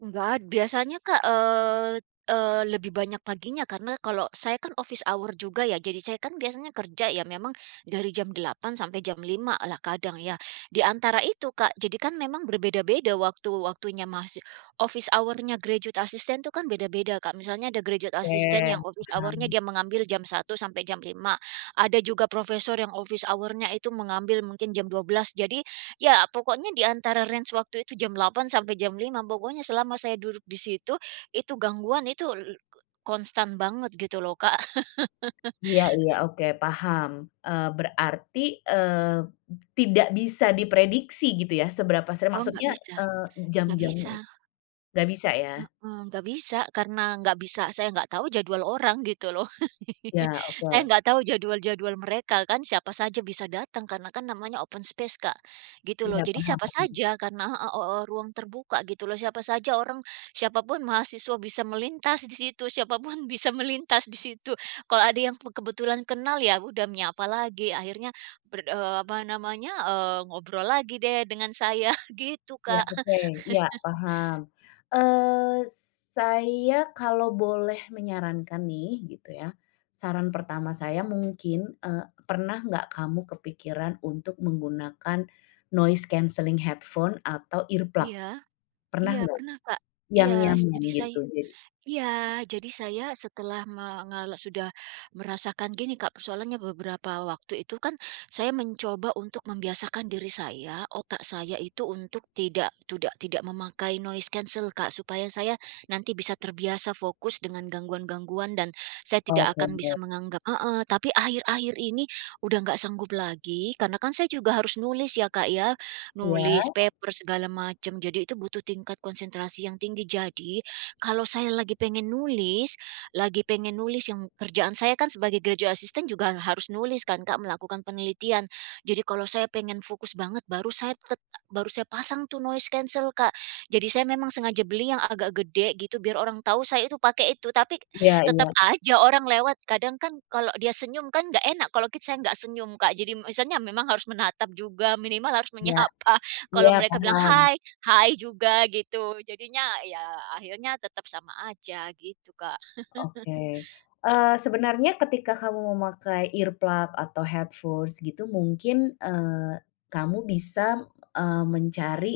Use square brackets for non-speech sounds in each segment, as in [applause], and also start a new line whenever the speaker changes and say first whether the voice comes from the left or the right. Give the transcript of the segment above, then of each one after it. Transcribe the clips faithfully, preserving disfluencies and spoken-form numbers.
right: Nggak ada, biasanya Kak, eee eee, lebih banyak paginya karena kalau saya kan office hour juga ya, jadi saya kan biasanya kerja ya memang, dari jam delapan sampai jam lima lah kadang ya. Di antara itu Kak, jadi kan memang berbeda-beda waktu-waktunya masih office hour-nya graduate assistant tu kan beda-beda Kak. Misalnya ada graduate
left: Oke,
right: assistant yang office hour-nya
left: paham.
right: dia mengambil jam satu sampai jam lima. Ada juga profesor yang office hour-nya itu mengambil mungkin jam dua belas jadi, ya pokoknya di antara range waktu itu jam delapan sampai jam lima pokoknya selama saya duduk di situ, itu gangguan itu, l k konstan banget gitu loh Kak.
left: Iya iya,
right: [chuckles]
left: oke, paham, eee, berarti, eee, tidak bisa diprediksi gitu ya seberapa sering
right: Oh, nggak
left: maksudnya,
right: bisa,
left: eee,
right: nggak bisa.
left: jam-jamnya i nggak bisa ya?
right: Mhm, nggak bisa karena nggak bisa, saya nggak tahu jadwal orang gitu loh. [chuckles]
left: Ya,
right: Saya
left: oke.
right: nggak tahu jadwal-jadwal mereka kan siapa saja bisa datang karena kan namanya open space Kak, gitu loh.
left: Tidak
right: Jadi
left: paham
right: siapa
left: apa in
right: saja karena heeh, hooh ruang terbuka gitu loh siapa saja orang, siapapun mahasiswa bisa melintas di situ, siapapun bisa melintas di situ kalau ada yang be kebetulan kenal ya udah menyapa lagi akhirnya berdo eee, apa namanya, eee, ngobrol lagi deh dengan saya gitu
left: Iya,
right: Kak.
left: oke, iya, paham,
right: [chuckles]
left: eee, saya kalau boleh menyarankan nih, gitu ya, saran pertama saya mungkin, eee, pernah nggak kamu kepikiran untuk menggunakan noise cancelling headphone atau earplug?
right: Iya.
left: Pernah
right: Iya,
left: nggak?
right: pernah Kak,
left: Yang
right: iya s
left: nyaman
right: jadi say
left: gitu jadi.
right: iya, jadi saya setelah mengalo sudah merasakan gini Kak, persoalannya beberapa waktu itu kan, saya mencoba untuk membiasakan diri saya, otak saya itu, untuk tidak tudak tidak memakai noise cancel Kak supaya saya nanti bisa terbiasa fokus dengan gangguan-gangguan dan saya tidak
left: Oke
right: akan bisa
left: deh.
right: menganggap heeh, tapi akhir-akhir ini, udah nggak sanggup lagi karena kan saya juga harus nulis ya Kak ya,
left: Iya.
right: nulis paper segala macam. Jadi itu butuh tingkat konsentrasi yang tinggi, jadi, kalau saya lagi pengen nulis lagi pengen nulis yang kerjaan saya kan sebagai graduate assistant juga harus nulis kan Kak melakukan penelitian, jadi kalau saya pengen fokus banget baru saya tet baru saya pasang tuh noise cancel Kak, jadi saya memang sengaja beli yang agak gede gitu biar orang tahu saya itu pakai itu tapi,
left: Iya
right: tetep
left: iya.
right: aja orang lewat kadang kan kalau dia senyum kan nggak enak kalau kit saya nggak senyum Kak, jadi misalnya memang harus menatap juga minimal harus
left: Iya.
right: menyapa, kalau
left: Iya,
right: mereka bilang,
left: paham.
right: "Hai." "Hai, juga." Gitu. Jadinya ya akhirnya tetap sama aja, gitu Kak.
left: Oke,
right: [chuckles]
left: eee, sebenarnya ketika kamu memakai earplug atau headforce gitu mungkin, eee, kamu bisa, eee, mencari,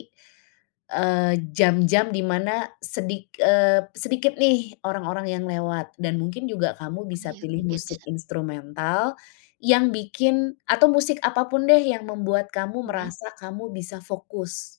left: eee, jam-jam di mana sedik eee, sedikit nih, orang-orang yang lewat dan mungkin juga kamu
right: Oh,
left: bisa
right: iya,
left: pilih
right: mungkin
left: musik
right: bisa.
left: instrumental, yang bikin atau musik apapun deh yang membuat kamu
right: Benar.
left: merasa kamu bisa fokus.